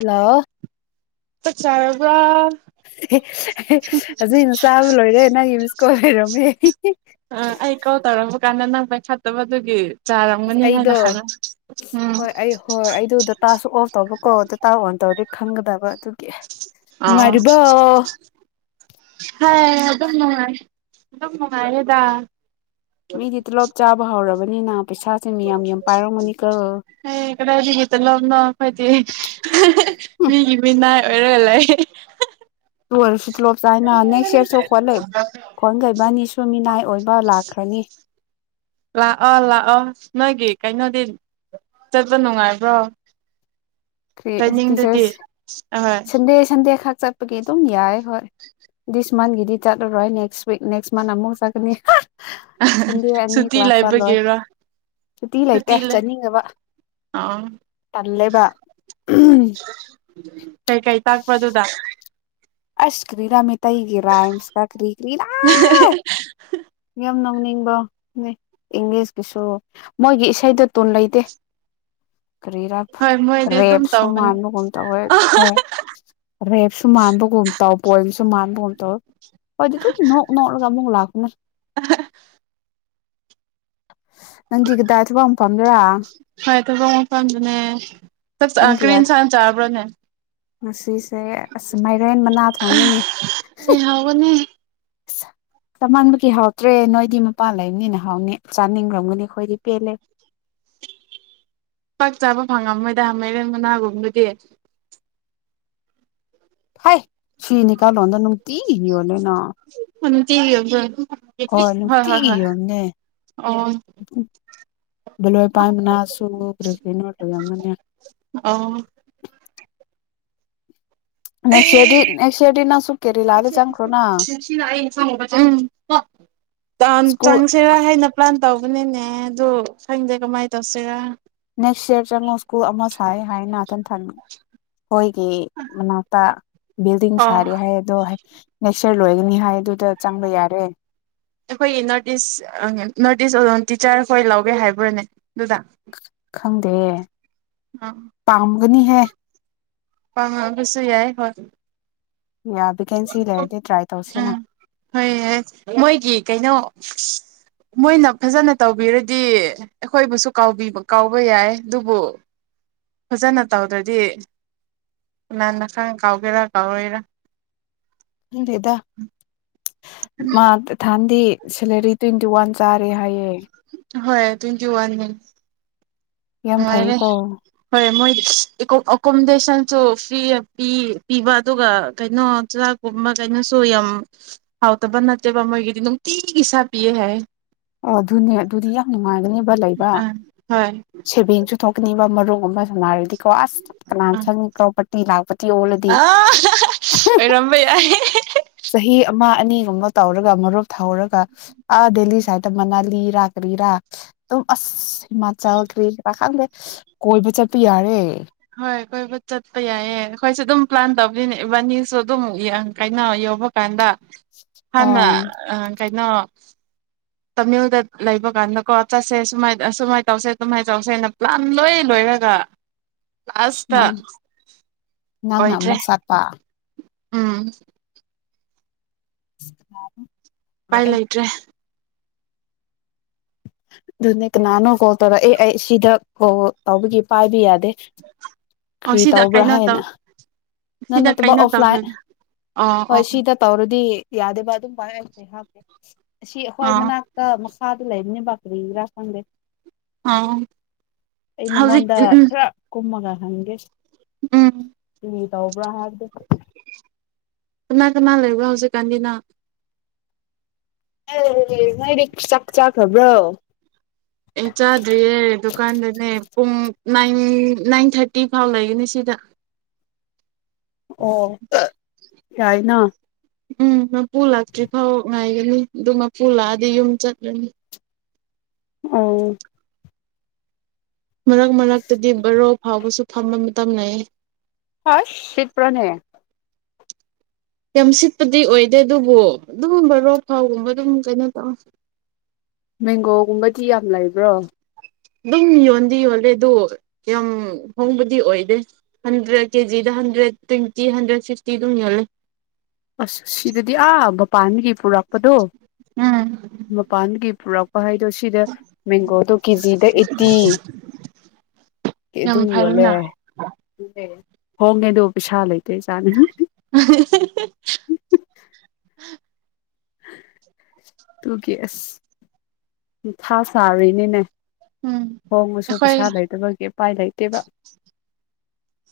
hello ꯆꯥꯛ ꯆꯔꯕ꯭ꯔ ꯑꯍꯦ ꯑꯍꯦ ꯍꯧꯖꯤꯛꯅ ꯆꯥꯕ ꯂꯣꯏꯔꯦ ꯅꯪꯒꯤ ꯃꯤꯁꯀꯣ ꯂꯩꯏꯔꯝꯃꯦ [inaudible] ꯐꯠꯇꯕꯗꯨꯒꯤ ꯑꯁ ꯑꯩꯗꯣ ꯎꯝ ꯍꯣꯏ ꯑꯩ ꯍꯣꯏ ꯑꯩꯗꯣ ꯗꯇꯥꯁꯨ ꯑꯣꯐ ꯇꯧꯕꯀꯣ ꯗꯇꯥ ꯑꯣꯟ ꯇꯧꯔꯤ ꯈꯪꯒꯗꯕ ꯑꯗꯨꯒꯤ ꯅꯨꯡꯉꯥꯏꯔꯤꯕꫭ ꯍ ꯑꯗꯨꯝ ꯅꯨꯡꯉꯥꯏ ꯑꯗꯨꯝ ꯅꯨꯡꯉꯥꯏꯔꯤꯗ ꯃꯤꯗꯤ ꯇꯣꯂꯣꯞ ꯆꯥꯕ ꯍꯧꯔꯕꯅꯤꯅ ꯄꯩꯁꯥꯁꯦ ꯃꯤꯌꯥꯝ ꯌꯥꯝ ꯄꯥꯏꯔꯝꯒꯅꯤꯀꯣ ꯎꯝ ꯏ ꯀ ꯍꯥꯏꯖꯤꯒꯤꯇ ꯂꯅ ꯈꯗꯤ ꯃꯤꯒꯤ ꯃꯤꯅꯥꯏ ꯑꯣꯏꯔ ꯂꯩ ꯑꯗꯨ ꯑꫭꯏꯔꯁꯨ ꯇꯨꯂꫭꯞ ꯆꯥꯏꯃꯥ ꯅꯪ ꯅꯦꯛꯁ ꯏꯔꯁꯨ ꯈꯣꯠ ꯈꯣꯠꯈꯩꯕ ꯑꯅꯤꯁꯨ ꯃꯤꯅꯥꯏ ꯑꯣꯏꯕ ꯂꯥꯛꯈ꯭ꯔꯅꯤ ꯂꯥꯛꯑꯣ ꯂꯥꯛꯑꯣ ꯅꯣꯏꯒꯤ ꯀꯩꯅꯣꯗꯤ ꯆꯠꯄ ꯅꯨꯡꯉꯥꯏꯕ꯭ꯔꯣ ꯇ꯭ꯔꯦꯅꯤꯡꯗꯨꯗꯤ ꯇꯤꯆꯔꯁ ꯑꯍꯣꯏ ꯁꯟꯗꯦ ꯁꯟꯗꯦ ꯈ ꯆꯠꯄꯒꯤ ꯑꯗꯨꯝ ꯌꯥꯏ ꯍꯣꯏ ꯗꯤꯁ ꯃꯟꯠꯒꯤꯗꯤ ꯆꯠꯂꯔꯣꯏ ꯅꯦꯛꯁ ꯋꯤꯛ ꯅꯦꯛꯁ ꯃꯟꯠ ꯑꯃꯨꯐꯛ ꯆꯠꯀꯅꯤ ꯁꯟꯗꯦ ꯑꯅꯤ ꯁꯨꯇꯤ ꯀ꯭ꯂꯥꯁ ꯆꯠꯂꯣꯏ ꯂꯩꯕꯒꯤꯔꯣ ꯁꯨꯇꯤ ꯂꯩꯇꯦ ꯆꯠꯅꯤꯡꯉꯕ ꯑꯥ ꯇꯜꯂꯦꯕ ꯎꯝ ꯎ ꯀꯩꯀꯩ ꯇꯥꯛꯄꯗꯨꯗ ꯑꯁ ꯀ꯭ꯔꯤ ꯔꯃꯤ ꯇꯩꯒꯤꯔꯥꯥꯏꯝꯁ ꯀꯥ ꯀꯔꯤ ꯀꯔꯤꯔ ꯌꯝꯅ ꯅꯤꯡꯕ ꯏꯪꯂꯤꯁꯀꯤꯁꯨ ꯃꯣꯏꯒꯤ ꯏꯁꯩꯗ ꯇꯨ ꯂꯩꯇꯦ ꯀꯔꯤꯔ ꯍꯣꯏ ꯃꯣꯏꯗꯤ ꯑꯗꯨꯝ ꯔꯦꯞꯁꯨ ꯇꯧꯕꯅꯦ ꯃꯥꯟꯕꯒꯨꯝ ꯇꯧꯋꯦ ꯍꯣꯏ ꯔꯦꯞꯁꯨ ꯃꯥꯟꯕꯒꯨꯝ ꯇꯧ ꯄꯣꯏꯟꯁꯨ ꯃꯥꯟꯕꯒꯨꯝ ꯇꯣ ꯍꯣꯏꯗꯤ ꯑꯗꯨꯝ ꯅꯣꯛ ꯅꯣꯛꯂꯒ ꯑꯃꯨꯛ ꯂꯥꯛꯀꯅꯦ ꯀꯗꯥꯏ ꯊꯕꯛ ꯃꯐꯝꯗꯔꯥ ꯍꯣꯏ ꯊꯕꯣꯛ ꯃꯐꯝꯗꯨꯅꯦ ꯄꯨꯡ ꯀꯔꯤ ꯀꯌꯥ ꯑꯦꯟꯁꯥꯡ ꯆꯥꯕ꯭ꯔꯥꯅꯦ ꯉꯁꯤꯁꯦ ꯑꯁ ꯃꯥꯏꯔꯦꯟ ꯃꯅꯥ ꯊꯣꯡꯉꯤꯅꯦ ꯑꯩ ꯍꯥꯎꯕꯅꯦ ꯆꯃꯕꯒꯤ ꯍꯥꯎꯇ꯭ꯔꯦ ꯅꯣꯏꯗꯤ ꯃꯄꯥꯟ ꯂꯩꯕꯅꯤꯅ ꯍꯥꯎꯅꯤ ꯆꯥꯅꯤꯡꯈ꯭ꯔꯝꯒꯅꯤ ꯑꯩꯈꯣꯏꯗꯤ ꯄꯦꯜꯂꯦ ꯄꯥꯛ ꯆꯥꯕ ꯐꯪꯉꯝꯃꯣꯏꯗ ꯃꯩꯔꯦꯟ ꯃꯅꯥꯒꯨꯝꯗꯨꯗꯤ ꯐꯩ ꯁꯤꯏꯅꯤ ꯀꯜꯂꯣꯅ ꯇꯤ ꯍꯂꯅ ꯍꯇꯤ ꯌ ꯍꯣꯏ ꯅꯨꯡꯇꯤꯒꯤ ꯌꯣꯟꯅꯦ ꯑꯣ ꯕꯂꯣꯏ ꯄꯥꯏ ꯃꯅꯥꯁꯨꯈ꯭ꯔ ꯀ꯭ꯔꯤ ꯀ꯭ꯔꯤꯅꯣ ꯌꯣꯟꯒꯅꯤ ꯑꯣ ꯎꯝ ꯅꯦꯛꯁ ꯌꯔꯗꯤ ꯑꯦ ꯅꯦꯛꯁ ꯌꯔꯗꯤ ꯅꯪꯁꯨ ꯀꯦꯔꯦꯂꯥꯗ ꯆꯪꯈ꯭ꯔꯣꯅ ꯎꯝ ꯁ꯭ꯀꯨꯜ ꯆꯥꯡ ꯁꯦ ꯍꯥꯏꯅ ꯄ꯭ꯂꯥꯟ ꯇꯧꯕꯅꯤꯅꯦ ꯑꯗꯨ ꯈꯪꯗꯦ ꯀꯃꯥꯏꯅ ꯇꯧꯁꯤꯔ ꯅꯦꯛꯁ ꯌꯔ ꯆꯪꯉꯨ ꯁ꯭ꯀꯨꯜ ꯑꯃ ꯁꯥꯏ ꯍꯥꯏꯅ ꯉꯥꯛꯇꯟ ꯑꯩꯈꯣꯏꯒꯤ ꯃꯅꯥꯛꯇ ꯕꯤꯜꯗꯤꯡ ꯑꯣ ꯁꯥꯔꯤ ꯍꯥꯏꯗꯣ ꯅꯦꯛꯁ ꯏꯌꯥꯔ ꯂꯣꯏꯒꯅꯤ ꯍꯥꯏꯗꯨꯗ ꯆꯪꯕ ꯌꯥꯔꯦ ꯑꯩꯈꯣꯏꯒꯤ ꯅꯣꯔꯠ ꯏꯁ ꯅꯣꯔꯠ ꯏꯁ ꯑꯣꯂꯝ ꯇꯤꯆꯔ ꯍꯈꯣꯏ ꯂꯧꯒꯦ ꯍꯥꯏꯕ꯭ꯔꯅꯦ ꯑꯗꯨꯗ ꯈꯪꯗꯦ ꯑ ꯎꯪꯒꯅꯤ ꯍꯥꯏ ꯄꯁꯨ ꯌꯥꯏ ꯍꯣꯏ ꯚꯦꯀꯦꯟꯁꯤ ꯂꯩꯔꯗꯤ ꯇ꯭ꯔꯥꯏ ꯇꯧꯁꯦꯅ ꯎꯝ ꯍꯣꯏ ꯃꯣꯏꯒꯤ ꯀꯩꯅꯣ ꯃꯣꯏꯅ ꯐꯖꯅ ꯇꯧꯕꯤꯔꯗꯤ ꯑꯩꯈꯣꯏꯕꯨꯁꯨꯕ ꯀꯥꯎꯕ ꯌꯥꯏ ꯑꯗꯨꯕꯨ ꯐꯖꯅ ꯇꯧꯗ꯭ꯔꯗꯤ ꯂꯥꯟꯅꯈꯥꯡ ꯀꯥꯎꯒꯦꯔꯥ ꯀꯥꯎꯔꯣꯏꯔꯥ ꯎꯦꯗꯦꯗ ꯃꯥ ꯊꯥꯟꯗꯤ ꯁꯦꯂꯔꯤ ꯇ꯭ꯋꯦꯟꯇꯤ ꯋꯥꯟ ꯆꯥꯔꯦ ꯍꯥꯏꯌꯦ ꯍꯣꯏ ꯇ꯭ꯋꯦꯇꯤ ꯋꯥꯟꯅꯤ ꯌꯥꯝ ꯅꯨꯡꯉꯥꯏꯔꯦ ꯐꯩꯌꯦꯀꯣ ꯍꯣꯏ ꯃꯣꯏꯗꯤ ꯑꯦꯀꯣꯃꯣꯗꯦꯁꯟꯁꯨ ꯐ꯭ꯔꯤ ꯄꯤ ꯄꯤꯕ ꯑꯗꯨꯒ ꯀꯩꯅꯣ ꯆꯨꯔꯥꯛꯀꯨꯝꯕ ꯀꯩꯅꯣꯁꯨ ꯌꯥꯝ ꯍꯥꯎꯇꯕ ꯅꯠꯇꯦꯕ ꯃꯣꯏꯒꯤꯗꯤ ꯅꯨꯡꯇꯤꯒꯤ ꯏꯁꯥ ꯄꯤꯌꯦ ꯍꯥꯏ ꯑꯣ ꯑꯗꯨꯅꯦ ꯑꯗꯨꯗꯤ ꯌꯥꯝ ꯅꯨꯡꯉꯥꯏꯒꯅꯤ ꯑꯝ ꯍꯣꯏ ꯁꯦꯕꯦꯡꯁꯨ ꯊꯣꯛꯀꯅꯤꯡꯕ ꯃꯔꯣꯛ ꯅꯨꯪꯉꯥꯏꯔꯗꯤ ꯁ ꯀꯅꯥꯅ ꯑꯥ ꯈꯪꯉꯤ ꯄ꯭ꯔꯣꯄꯔꯇꯤ ꯂꯥꯛꯄꯗꯤ ꯑꯣꯜꯂꯗꯤ ꯑꯥ ꯑꯣꯏꯔꯝꯕ ꯌꯥꯏ ꯆꯍꯤ ꯑꯃ ꯑꯅꯤꯒꯨꯝꯕ ꯇꯧꯔꯒ ꯃꯔꯨꯞ ꯊꯍꯔꯒ ꯑꯥ ꯗꯦꯍꯤ ꯁꯥꯏꯠꯇ ꯃꯅꯥꯂꯤꯔꯥ ꯀꯔꯤꯔꯥ ꯑꯗꯨꯝ ꯑꯁ ꯆꯥꯈ꯭ꯔꯦ ꯀ ꯈꯪꯗꯦ ꯀꯣꯏꯕ ꯆꯠꯄ ꯌꯥꯔꯦ ꯍꯣꯏ ꯀꯣꯏꯕ ꯆꯠꯄ ꯌꯥꯏꯌꯦ ꯑꯩꯈꯣꯏꯁꯨ ꯑꯗꯨꯝ ꯄ꯭ꯂꯥꯟ ꯇꯧꯕꯅꯤꯅꯦ ꯏꯕꯥꯅꯤꯁꯨ ꯑꯗꯨꯝ ꯀꯩꯅꯣ ꯌꯧꯕ ꯀꯥꯟꯗ ꯍꯅ ꯑꯪ ꯑ ꯀꯥꯏꯅꯣ ꯇꯥꯃꯤꯜꯗ ꯂꯩꯕ ꯀꯥꯟꯗꯀꯣ ꯆꯠꯁꯦ ꯁꯨꯃꯥꯏ ꯁꯨꯃꯥꯏꯅ ꯇꯧꯁꯦ ꯑꯗꯨꯃꯥꯏꯅ ꯇꯧꯁꯦꯅ ꯄ꯭ꯂꯥꯟ ꯂꯣꯏ ꯂꯣꯏꯔꯒ ꯂꯥꯁꯇ ꯅꯪ ꯅꯪꯅ ꯑꯣꯏꯗ꯭ꯔꯦ ꯑꯃꯨꯛ ꯆꯠꯄ ꯎꯝ [inaudible] ꯏꯄꯥꯏ ꯄꯨꯔꯛꯑꯦ ꯂꯩꯇ꯭ꯔꯦ ꯑꯗꯨꯅꯦꯛ ꯅꯥꯅꯣ ꯀꯣ ꯇ ꯑꯦ ꯑꯥꯏ ꯁꯤꯗ ꯍꯣ ꯑꯗꯨꯒꯤ ꯄꯥꯏꯕ ꯌꯥꯗꯦ ꯑꯣ ꯀꯔꯤ ꯁꯤꯗ ꯇꯧꯕ꯭ꯔꯥ ꯀꯩꯅꯣ ꯇꯧ ꯍꯥꯏꯅ ꯅ ꯁꯤꯗ ꯅꯠꯇꯕ ꯀꯩꯅꯣ ꯑꯣꯐꯂꯥꯏꯟ ꯇꯧꯈ꯭ꯔꯦꯗ ꯑꯣ ꯍꯣꯏ ꯑꯣ ꯁꯤꯗ ꯇꯧꯔ ꯑꯗꯨꯗꯤ ꯌꯥꯗꯦꯕꯥ ꯑꯗꯨꯝ ꯄ ꯁꯅꯦ ꯍꯥꯏ ꯑꯁꯤ ꯑꯩꯈꯣꯏ ꯑꯣ ꯃꯅꯥꯛꯇ ꯁꯥꯗ ꯂꯩꯕꯅꯤꯕ ꯀꯔꯤꯒꯤꯔꯥ ꯈꯪꯗꯦ ꯑꯣ ꯑꯩ ꯍꯧꯖꯤꯛ ꯃꯉꯣꯟꯗ ꯎꯝ ꯈꯔ ꯀꯨꯝꯃꯒ ꯍꯟꯒꯦꯁꯨ ꯎꯝ ꯇꯎꯕ꯭ꯔꯥ ꯍꯥꯏꯗꯗꯣ ꯀꯅꯥ ꯀꯅꯥ ꯂꯩꯕꯣ ꯍꯧꯖꯤꯛꯀꯥꯟꯒꯤꯅ ꯑꯦ ꯉꯥꯏꯗꯤ ꯆꯥꯛ ꯆꯥꯈ꯭ꯔꯕ꯭ꯔꯣ ꯑꯩ ꯆꯥꯗ꯭ꯔꯤꯌꯦ ꯗꯨꯀꯥꯟꯗꯅꯦ ꯄꯨꯡ ꯅꯥꯏꯟ ꯅꯥꯏꯟ ꯊꯥꯔꯇꯤ ꯐꯥꯎ ꯂꯩꯒꯅꯤ ꯁꯤꯗ ꯑꯣ ꯌꯥꯏꯅꯥ ꯎꯝ ꯃꯄꯨ ꯂꯥꯛꯇ꯭ꯔꯤ ꯐꯥꯎ ꯉꯥꯏꯒꯅꯤ ꯑꯗꯨ ꯃꯄꯨ ꯂꯥꯛꯑꯗꯤ ꯌꯨꯝ ꯆꯠꯂꯅꯤ ꯑꯣ ꯃꯔꯛ ꯃꯔꯛꯇꯗꯤ ꯕꯔꯣ ꯐꯥꯎꯕꯁꯨ ꯐꯝꯕ ꯃꯇꯝ ꯂꯩꯇꯦ ꯑꯁ ꯁꯤꯠ ꯄ꯭ꯔꯅꯦ ꯌꯥꯝ ꯁꯤꯠꯄꯗꯤ ꯑꯣꯏꯗꯦ ꯑꯗꯨꯕꯨ ꯑꯗꯨꯝ ꯚꯔꯣ ꯐꯥꯎꯒꯨꯝꯕ ꯑꯗꯨꯝ ꯀꯩꯅꯣ ꯇꯧ ꯃꯦꯡꯒꯣꯒꯨꯝꯕꯗꯤ ꯌꯥꯝ ꯂꯩꯕ꯭ꯔꯣ ꯑꯗꯨꯝ ꯌꯣꯟꯗꯤ ꯌꯣꯜꯂꯦ ꯑꯗꯣ ꯌꯥꯝ ꯍꯣꯡꯕꯗꯤ ꯑꯣꯏꯗꯦ ꯍꯟꯗ꯭ꯔꯦꯠ ꯀꯦꯖꯤꯗ ꯍꯟꯗ꯭ꯔꯦꯠ ꯇ꯭ꯋꯦꯟꯇꯤ ꯍꯟꯗ꯭ꯔꯦꯠ ꯐꯤꯐꯇꯤ ꯑꯗꯨꯝ ꯌꯣꯜꯂꯦ ꯑꯁ ꯁꯤꯗꯗꯤ ꯑꯥ ꯃꯄꯥꯟꯗꯒꯤ ꯄꯨꯔꯛꯄꯗꯣ ꯎꯝ ꯃꯄꯥꯟꯗꯒꯤ ꯄꯨꯔꯛꯄ ꯄꯥꯥꯏꯗꯣ ꯁꯤꯗ ꯃꯦꯡꯒꯣꯗꯣ ꯀꯦꯖꯤꯗ ꯑꯩꯠꯇꯤ ꯌꯥꯝ ꯑꯗꯨꯝ ꯌꯣꯜꯂꯦ ꯐꯩꯅ ꯍꯣꯡꯉꯦ ꯑꯗꯨ ꯄꯩꯁꯥ ꯂꯩꯇꯦ ꯆꯥꯅꯤꯉꯥꯏ ꯑ ꯍꯤ ꯍꯤ ꯇꯨꯒꯤ ꯑꯁ ꯃꯊꯥ ꯁꯥꯔꯤꯅꯤꯅꯦ ꯎꯝ ꯍꯣꯡꯕꯁꯨ ꯑꯩꯈꯣꯏ ꯄꯩꯁꯥ ꯂꯩꯇꯕꯒꯤ ꯎꯄꯥꯏ ꯂꯩꯇꯦꯕ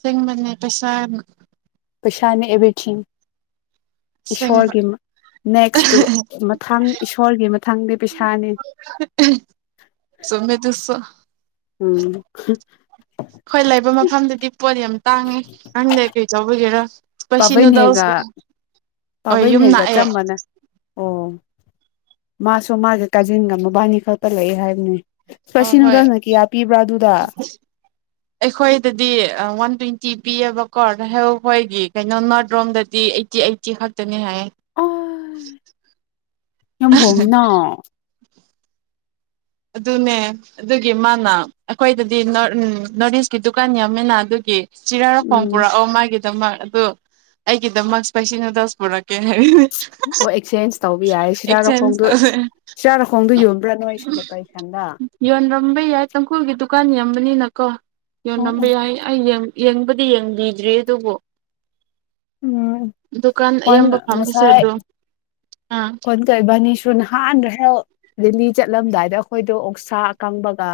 ꯇꯤꯡꯕꯅꯦ ꯄꯩꯁꯥ ꯌꯝꯅꯥ ꯄꯩꯁꯅꯦ ꯑꯦꯕꯔ꯭ꯤ ꯊꯤꯡ ꯁꯦꯡꯕ ꯏꯁꯣꯔꯒꯤ ꯅꯦꯛꯁꯇꯨ ꯃꯊꯪ ꯏꯁꯣꯔꯒꯤ ꯃꯊꯪꯗꯤ ꯄꯩꯁꯥꯅꯤ ꯆꯨꯝꯃꯦ ꯑꯗꯨꯁꯨ ꯎꯝ ꯍꯣꯏ ꯂꯩꯕ ꯃꯐꯝꯗꯗꯤ ꯄꯣꯠ ꯌꯥꯝ ꯇꯥꯡꯉꯦ ꯈꯪꯗꯦ ꯀꯩ ꯇꯧꯕꯒꯦꯔꯥ ꯄꯥꯕꯩꯅꯦꯒ ꯍꯣꯏ ꯌꯨꯝ ꯄꯥꯕꯩꯅꯦꯒ ꯂꯥꯛꯑꯦ ꯆꯝꯝꯕꯅ ꯑꯣ ꯃꯥꯁꯨ ꯃꯥꯒꯤ ꯀꯥꯖꯤꯟꯒ ꯃꯕꯥꯅꯤ ꯈꯛꯇ ꯂꯩ ꯍꯥꯏꯕꯅꯤ ꯑ ꯍꯣꯏ ꯑꯩꯈꯣꯏꯗꯗꯤ ꯋꯥꯟ ꯇ꯭ꯋꯦꯟꯇꯤ ꯇꯤ ꯄꯤꯌꯦꯕꯥꯀꯣ ꯍꯈꯣꯏꯒꯤ ꯀꯩꯅꯣ ꯅꯣꯔꯠ ꯔꯣꯝꯗꯗꯤ ꯑꯩꯠꯇꯤ ꯑꯩꯠꯇꯤ ꯈꯛꯇꯅꯤ ꯍꯥꯏꯌꯦ ꯑꯣ ꯌꯥꯝ ꯍꯣꯡꯉꯦ ꯅꯥ ꯑꯗꯨꯅꯦ ꯑꯗꯨꯒꯤ ꯃꯥꯅ ꯑꯩꯈꯣꯏꯗꯗꯤ ꯎ ꯅꯣꯔꯠ ꯏꯁꯀꯤ ꯗꯨꯀꯥꯟ ꯌꯥꯝꯎꯃꯤꯅ ꯑꯗꯨꯒꯤ ꯆꯤꯔꯥ ꯔ ꯐꯣꯡꯄ ꯎꯝ ꯄꯨꯨꯔꯥ ꯑꯣ ꯃꯥꯒꯤꯦ ꯗꯃꯛ ꯑꯗꯨ ꯑꯩꯒꯤꯗꯃꯛ ꯏꯁꯄꯦꯁꯤ ꯅꯨꯗꯜꯁ ꯄꯨꯔꯛ ꯑꯣ ꯑꯦꯛꯆꯦꯟꯁ ꯇꯧꯕ ꯌꯥꯏ ꯑꯦꯛꯆꯦꯟꯖ ꯁꯤꯔꯥꯔꯈꯣꯡꯗꯣ ꯇꯧꯋꯦ ꯁꯤꯔꯥꯔꯈꯣꯡꯗꯣ ꯌꯣꯟꯕ꯭ꯔꯥ ꯅꯣꯏ ꯑꯩ ꯁꯤꯗ ꯀꯩ ꯌꯣꯟ ꯔꯝꯕꯩ ꯌꯥꯏ ꯇꯥꯡꯈꯨꯜꯒꯤ ꯗꯨꯀꯥꯟ ꯌꯥꯝꯕꯅꯤꯅꯀꯣ ꯌꯣꯜ ꯎꯝ ꯂꯝꯕ ꯌꯥꯏ ꯑꯩ ꯌꯦꯡ ꯌꯦꯡꯕꯗꯤ ꯌꯦꯡꯕꯤꯗ꯭ꯔꯤ ꯑꯗꯨꯕꯨ ꯎꯝ ꯗꯨꯀꯥꯟ ꯐꯟ ꯑꯌꯥꯝꯕ ꯐꯝꯕꯁꯦ ꯉꯁꯥꯏ ꯑꯗꯨ ꯑꯥ ꯍꯣꯟ ꯀꯕꯅꯤꯁꯨ ꯅꯍꯥꯟꯗ꯭ꯔ ꯗꯦꯜꯂꯤ ꯆꯠꯂꯝꯗꯥꯏꯗ ꯑꯩꯈꯣꯏꯗꯣ ꯑꯣꯛꯁꯥ ꯑꯀꯪꯕꯒ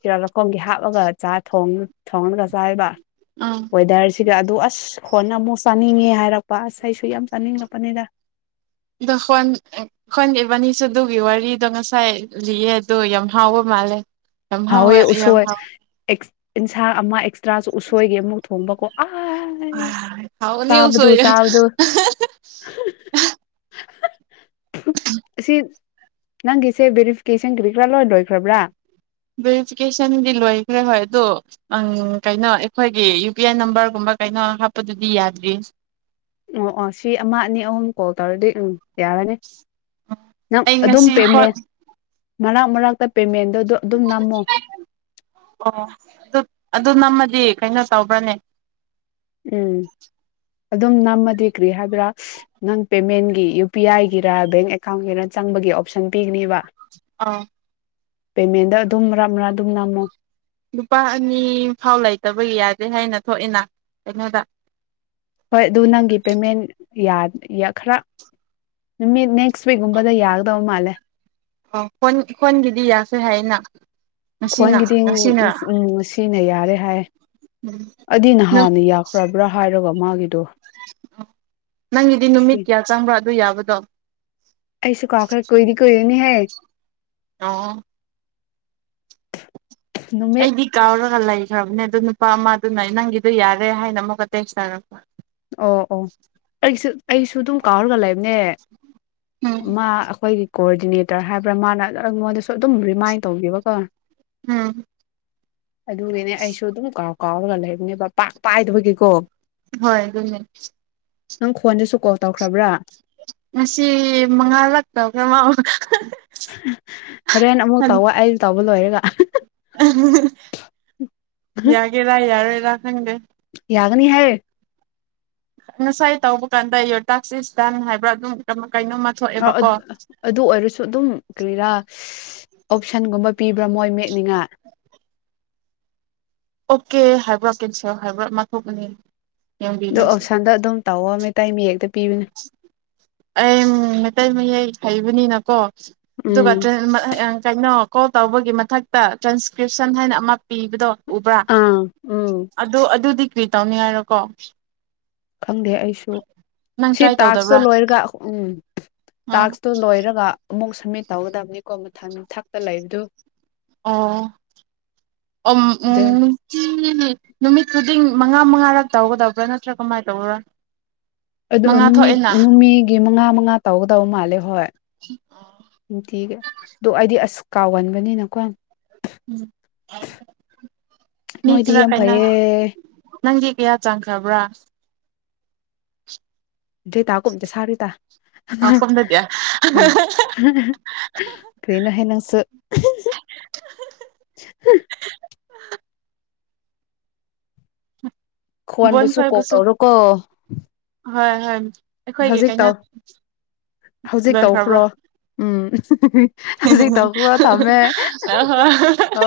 ꯐꯤꯔꯥ ꯂꯀꯣꯡꯒꯤ ꯍꯥꯞꯄꯒ ꯆꯥ ꯊꯣꯡꯉꯒ ꯆꯥꯏꯕ ꯑꯥ ꯋꯦꯗꯔꯁꯤꯒ ꯑꯗꯨ ꯑꯁ ꯍꯣꯅꯝ ꯆꯥꯅꯤꯡꯉꯦ ꯍꯥꯏꯔꯛꯄ ꯑꯁ ꯑꯩꯁꯨ ꯌꯥꯝ ꯆꯥꯅꯤꯡꯂꯛꯄꯅꯤꯗ ꯑꯗꯣ ꯍꯣꯟ ꯑ ꯍꫭꯟ ꯏꯕꯅꯤꯁꯨ ꯑꯗꯨꯒꯤ ꯋꯥꯔꯤꯗꯣ ꯉꯁꯥꯏ ꯂꯤꯌꯦ ꯑꯗꯣ ꯌꯥꯝ ꯍꯥꯎꯕ ꯃꯥꯜꯂꯦ ꯌꯥꯝ ꯍꯥꯎꯋꯦ ꯌꯥꯝ ꯎꯁꫭꯏ ꯍꯥꯎꯋꯦ ꯑꯦꯛꯁ ꯏꯟꯁꯥꯡ ꯑꯃ ꯑꯦꯛꯁꯇ꯭ꯔꯥꯁꯨ ꯎꯁꯣꯏꯒꯤ ꯑꯃꯨꯛ ꯊꯣꯡꯕ ꯀꯣ ꯑ ꯑ ꯍꯥꯎꯕꯅꯤ ꯎꯁꫭꯏ ꯆꯥꯕꯗꯨ ꯑꯁꯤ ꯅꯪꯒꯤꯁꯦ ꯕꯦꯔꯤꯐꯤꯀꯦꯁꯟ ꯀꯔꯤ ꯀꯔꯥ ꯂꯣꯏ ꯂꯣꯏꯈ꯭ꯔꯕ꯭ꯔꯥ ꯚꯦꯔꯤꯐꯤꯀꯦꯁꯟꯗꯤ ꯂꯣꯏꯈ꯭ꯔꯦ ꯍꯣꯏ ꯑꯗꯣ ꯑꯪ ꯀꯩꯅꯣ ꯑꯩꯈꯣꯏꯒꯤ ꯌꯨ ꯄꯤ ꯑꯥꯏ ꯅꯝꯕꯔꯒꯨꯝꯕ ꯀꯩꯅꯣ ꯍꯥꯞꯄꯗꯨꯗꯤ ꯌꯥꯗ꯭ꯔꯤꯌꯦ ꯑꯣ ꯑꯣ ꯁꯤ ꯑꯃ ꯑꯅꯤ ꯑꯍꯨꯝ ꯀꯣꯜ ꯇꯧꯔꯗꯤ ꯎꯝ ꯌꯥꯔꯅꯤ ꯅꯪ ꯑꯩ ꯑꯗꯨꯝ ꯉꯁꯤ ꯄꯦꯃꯦ ꯈꯣꯠ ꯃꯔꯛ ꯃꯔꯛꯇ ꯄꯦꯃꯦꯟꯗꯣ ꯑꯗꯨꯝ ꯅꯝꯃꯣ ꯑꯣ ꯗꯨ ꯑꯗꯨ ꯅꯝꯃ ꯗꯤ ꯀꯩꯅꯣ ꯇꯧꯕ꯭ꯔꯥꯅꯦ ꯎꯝ ꯑꯗꯨꯝ ꯅꯝꯃꯗꯤ ꯀꯔꯤ ꯍꯥꯏꯕ꯭ꯔꯥ ꯅꯪ ꯄꯦꯃꯦꯟꯒꯤ ꯌꯨ ꯄꯤ ꯑꯥꯏꯒꯤꯔ ꯕꯦꯡ ꯑꯦꯀꯥꯎꯟꯒꯤꯔ ꯆꯪꯕꯒꯤ ꯑꯣꯞꯁꯟ ꯄꯤꯒꯅꯤꯕ ꯑꯥ ꯄꯦꯃꯦꯟꯗ ꯑꯗꯨꯝ ꯃꯔꯛ ꯃꯔꯛ ꯑꯗꯨꯝ ꯅꯝꯃꯣ ꯂꯨꯄꯥ ꯑꯅꯤ ꯐꯥꯎ ꯂꯩꯇꯕ ꯌꯥꯗꯦ ꯍꯥꯏꯅ ꯊꯣꯛꯑꯦꯅ ꯀꯩꯅꯣꯗ ꯍꯣꯏ ꯑꯗꯨ ꯅꯪꯒꯤ ꯄꯦꯃꯦꯟ ꯌꯥ ꯌꯥ ꯈꯔ ꯅꯨꯃꯤꯠ ꯅꯦꯛꯁ ꯋꯤꯛꯀꯨꯝꯕꯗ ꯌꯥꯒꯗꯕ ꯃꯥꯜꯂꯦ ꯑ ꯍꫭꯟ ꯍꯣꯟꯒꯤꯗꯤ ꯌꯥꯈ꯭ꯔꯦ ꯍꯥꯌꯦꯅꯥ ꯈ꯭ꯋꯪꯒꯤꯗꯤꯡ ꯎꯝ ꯉ ꯉꯁꯤꯅ ꯌꯥꯔꯦ ꯍꯥꯏ ꯑꯩꯗꯤ ꯎꯝ ꯅꯍꯥꯟꯅ ꯌꯥꯈ꯭ꯔꯕ꯭ꯔꯥ ꯍꯥꯏꯔꯒ ꯃꯥꯒꯤꯗꯣ ꯅꯪꯒꯤꯗꯤ ꯁꯤ ꯅꯨꯃꯤꯠ ꯀꯌꯥ ꯆꯪꯕ꯭ꯔꯥ ꯑꯗꯨ ꯌꯥꯕꯗꯣ ꯑꯩꯁꯨ ꯀꯥꯎꯈ꯭ꯔꯦ ꯀꯨꯏꯗꯤ [inaudible] ꯑꫭ ꯅꯨꯃꯤꯠ ꯑꯩꯗꯤ ꯀꯥꯎꯔꯒ ꯂꯩ ꯂꯩꯈ꯭ꯔꯕꯅꯦ ꯑꯗꯨ ꯅꯨꯄꯥ ꯑꯃꯗꯨꯅ ꯅꯪꯒꯤꯗꯣ ꯌꯥꯔꯦ ꯍꯥꯏꯅ ꯑꯃꯨꯛ ꯇꯦꯛꯁ ꯊꯥꯔꯛ ꯑꯣ ꯑꯣ ꯑꯩꯁꯨ ꯑꯩꯁꯨ ꯑꯗꯨꯝ ꯀꯥꯎꯔꯒ ꯂꯩ ꯅꯦ ꯎꯝ ꯃꯥ ꯑꯩꯈꯣꯏꯒꯤ ꯀꯣꯑꯣꯔꯗꯤꯅꯦꯇꯔ ꯍꯥꯏꯕ꯭ꯔꯥ ꯃꯥꯅ ꯑꯉꫭꯟꯗꯁꯨ ꯑꯗꯨꯝ ꯔꯤꯃꯥꯏꯟ ꯇꯧꯕꯤꯕꯀꯣ ꯎꯝ ꯑꯗꯨꯅꯅꯦ ꯑꯩꯁꯨ ꯑꯗꯨꯝ ꯀꯥꯎ ꯀꯥꯎꯔꯒ ꯂꯩꯕꯅꯦꯕ ꯄꯥꯛ ꯄꯥꯏꯗꯕꯒꯤꯀꯣ ꯍꯣꯏ ꯑꯗꯨꯝꯅꯦ ꯅꯪ ꯈꫭꯟꯗꯁꯨ ꯀꯣꯜ ꯇꯧꯈ꯭ꯔꯕ꯭ꯔꯥ ꯉꯁꯤ ꯃꯉꯥ ꯂꯛ ꯇꯩꯈ꯭ꯔꯦ ꯃꯥ ꯍꫭꯔꯦꯟ ꯑꯃꯨ ꯇꯧꯋꫭ ꯑꯩꯁꯨ ꯇꯧ ꯂꯣꯏꯔꯒ ꯌꯥꯒꯦꯔ ꯌꯥꯔ ꯑꯦꯔ ꯍꯪꯗꯦ ꯌꯥꯒꯅꯤ ꯍꯥꯏ ꯉꯁꯥꯏ ꯇꯧꯕ ꯀꯥꯟꯗ ꯌꯣꯔꯇꯥꯛꯁꯦ ꯏꯁꯇꯟ ꯍꯥꯏꯕ꯭ꯔꯥ ꯑꯗꯨꯝ ꯀꯩꯅꯣꯝꯃ ꯑ ꯊꯣꯛꯑꯦꯕꯀꯣ ꯑꯗꯨ ꯑꯣꯏꯔꯁꯨ ꯑꯗꯨꯝ ꯀꯔꯤꯔꯥ ꯑꯣꯞꯁꯟꯒꯨꯝꯕ ꯄꯤꯕ꯭ꯔ ꯃꯣꯏ ꯃꯦꯠꯅꯤꯉꯥꯏ ꯑꯣꯀꯦ ꯍꯥꯏꯕ꯭ꯔꯥ ꯀꯦꯟꯁꯦꯜ ꯍꯥꯏꯕ꯭ꯔꯥ ꯃꯥ ꯊꯣꯂꯥꯛꯀꯅꯤ ꯑꯗꯣ ꯑꯁꯥꯟꯗ ꯑꯗꯨꯝ ꯇꯥꯎꯑꯣ ꯃꯇꯩꯥꯏ ꯃꯌꯦꯛꯇ ꯄꯤ ꯑꯩ ꯃꯥꯇꯥꯏ ꯃꯌꯥꯏ ꯍꯥꯏꯩꯕꯅꯤ ꯅ ꯀꯣ ꯎꯝ ꯑꯗꯨꯕꯥꯇ ꯀꯥꯏꯅꯣ ꯀꯣꯜ ꯇꯧꯕꯒꯤ ꯃꯊꯛꯇ ꯇ꯭ꯔꯥꯟꯁꯀ꯭ꯔꯤꯞꯁꯟ ꯍꯥꯏꯅ ꯑꯃ ꯄꯤꯕꯗꯣ ꯎꯕꯔꯥ ꯑꯥ ꯎꯝ ꯑꯗꯣ ꯑꯗꯨꯗꯤ ꯀ꯭ꯔꯤ ꯇꯧꯅꯤ ꯍꯥꯏꯔꯣꯀꯣ ꯈꯪꯗꯦ ꯑꯩꯁꯨ ꯁꯤ ꯇ꯭ꯔꯥꯏ ꯇꯥꯛꯁꯇꯣ ꯇꯧꯗꯕ꯭ꯔꯥ ꯂꯣꯏꯔꯒ ꯎꯝ ꯑꯥ ꯇꯥꯛꯁꯇꯣ ꯂꯣꯏꯔꯒ ꯑꯃꯨꯛ ꯁꯃꯤꯠ ꯇꯧꯒꯗꯕꯅꯤꯀꯣ ꯃꯊꯪ ꯃꯊꯛꯇ ꯂꯩꯕꯗꯨ ꯑꯣ ꯑꯣ ꯎꯝ ꯅꯨꯃꯤꯠ ꯈꯨꯗꯤꯡ ꯃꯉꯥ ꯃꯉꯥꯔꯛ ꯇꯧꯒꯗꯕ꯭ꯔꯥ ꯅꯠꯇ꯭ꯔꯥ ꯀꯃꯥꯏꯅ ꯇꯧꯕ꯭ꯔꯥ ꯑꯗꯣ ꯃꯉꯥ ꯅꯨꯃꯤꯠ ꯊꯣꯛꯑꯦꯅ ꯅꯨꯃꯤꯒꯤ ꯃꯉꯥ ꯉꯥ ꯇꯧꯒꯗꯧ ꯃꯥꯜꯂꯦ ꯍꯣꯏ ꯅꯨꯪꯇꯤꯒꯤ ꯑꯗꯨ ꯑꯩꯗꯤ ꯑꯁ ꯀꯥꯎꯒꯟꯕꯅꯤꯅꯀꯣ ꯎꯝ ꯅꯣꯏꯗꯤ ꯈꯔꯥ ꯌꯥꯝ ꯀꯩꯅꯣ ꯐꯩꯌꯦ ꯅꯪꯗꯤ ꯀꯌꯥ ꯆꯥꯡꯈ꯭ꯔꯕ꯭ꯔꯥ ꯑ ꯇꯥꯒꯨꯝꯁꯥꯗꯦꯗꯥ ꯑꯃꯥ ꯑꯁꯣꯝꯗꯗꯤ ꯀꯔꯤꯅꯥ ꯍꯦꯟꯅꯁꯨ [inaudible] ꯕꯣꯟ ꯈꯣꯟꯕꯨꯁꯨ ꯀꯣꯜ ꯈꯣꯏꯕꯨꯁꯨ ꯇꯧꯔꯨꯀꯣ ꯍꯣꯏ ꯍꯣꯏ ꯑꯩꯈꯣꯏꯒꯤ ꯍꯧꯖꯤꯛ ꯀꯩꯅꯣ ꯇꯧ ꯍꯧꯖꯤꯛ ꯂꯣꯏꯈ꯭ꯔꯕ꯭ꯔꯣ ꯇꯧꯈ꯭ꯔꯣ ꯎꯝ ꯍꯍꯍꯍ ꯍꯧꯖꯤꯛ ꯇꯧꯈ꯭ꯔꯣ ꯊꯝꯃꯦ ꯍꯣꯏ ꯍꯣꯏ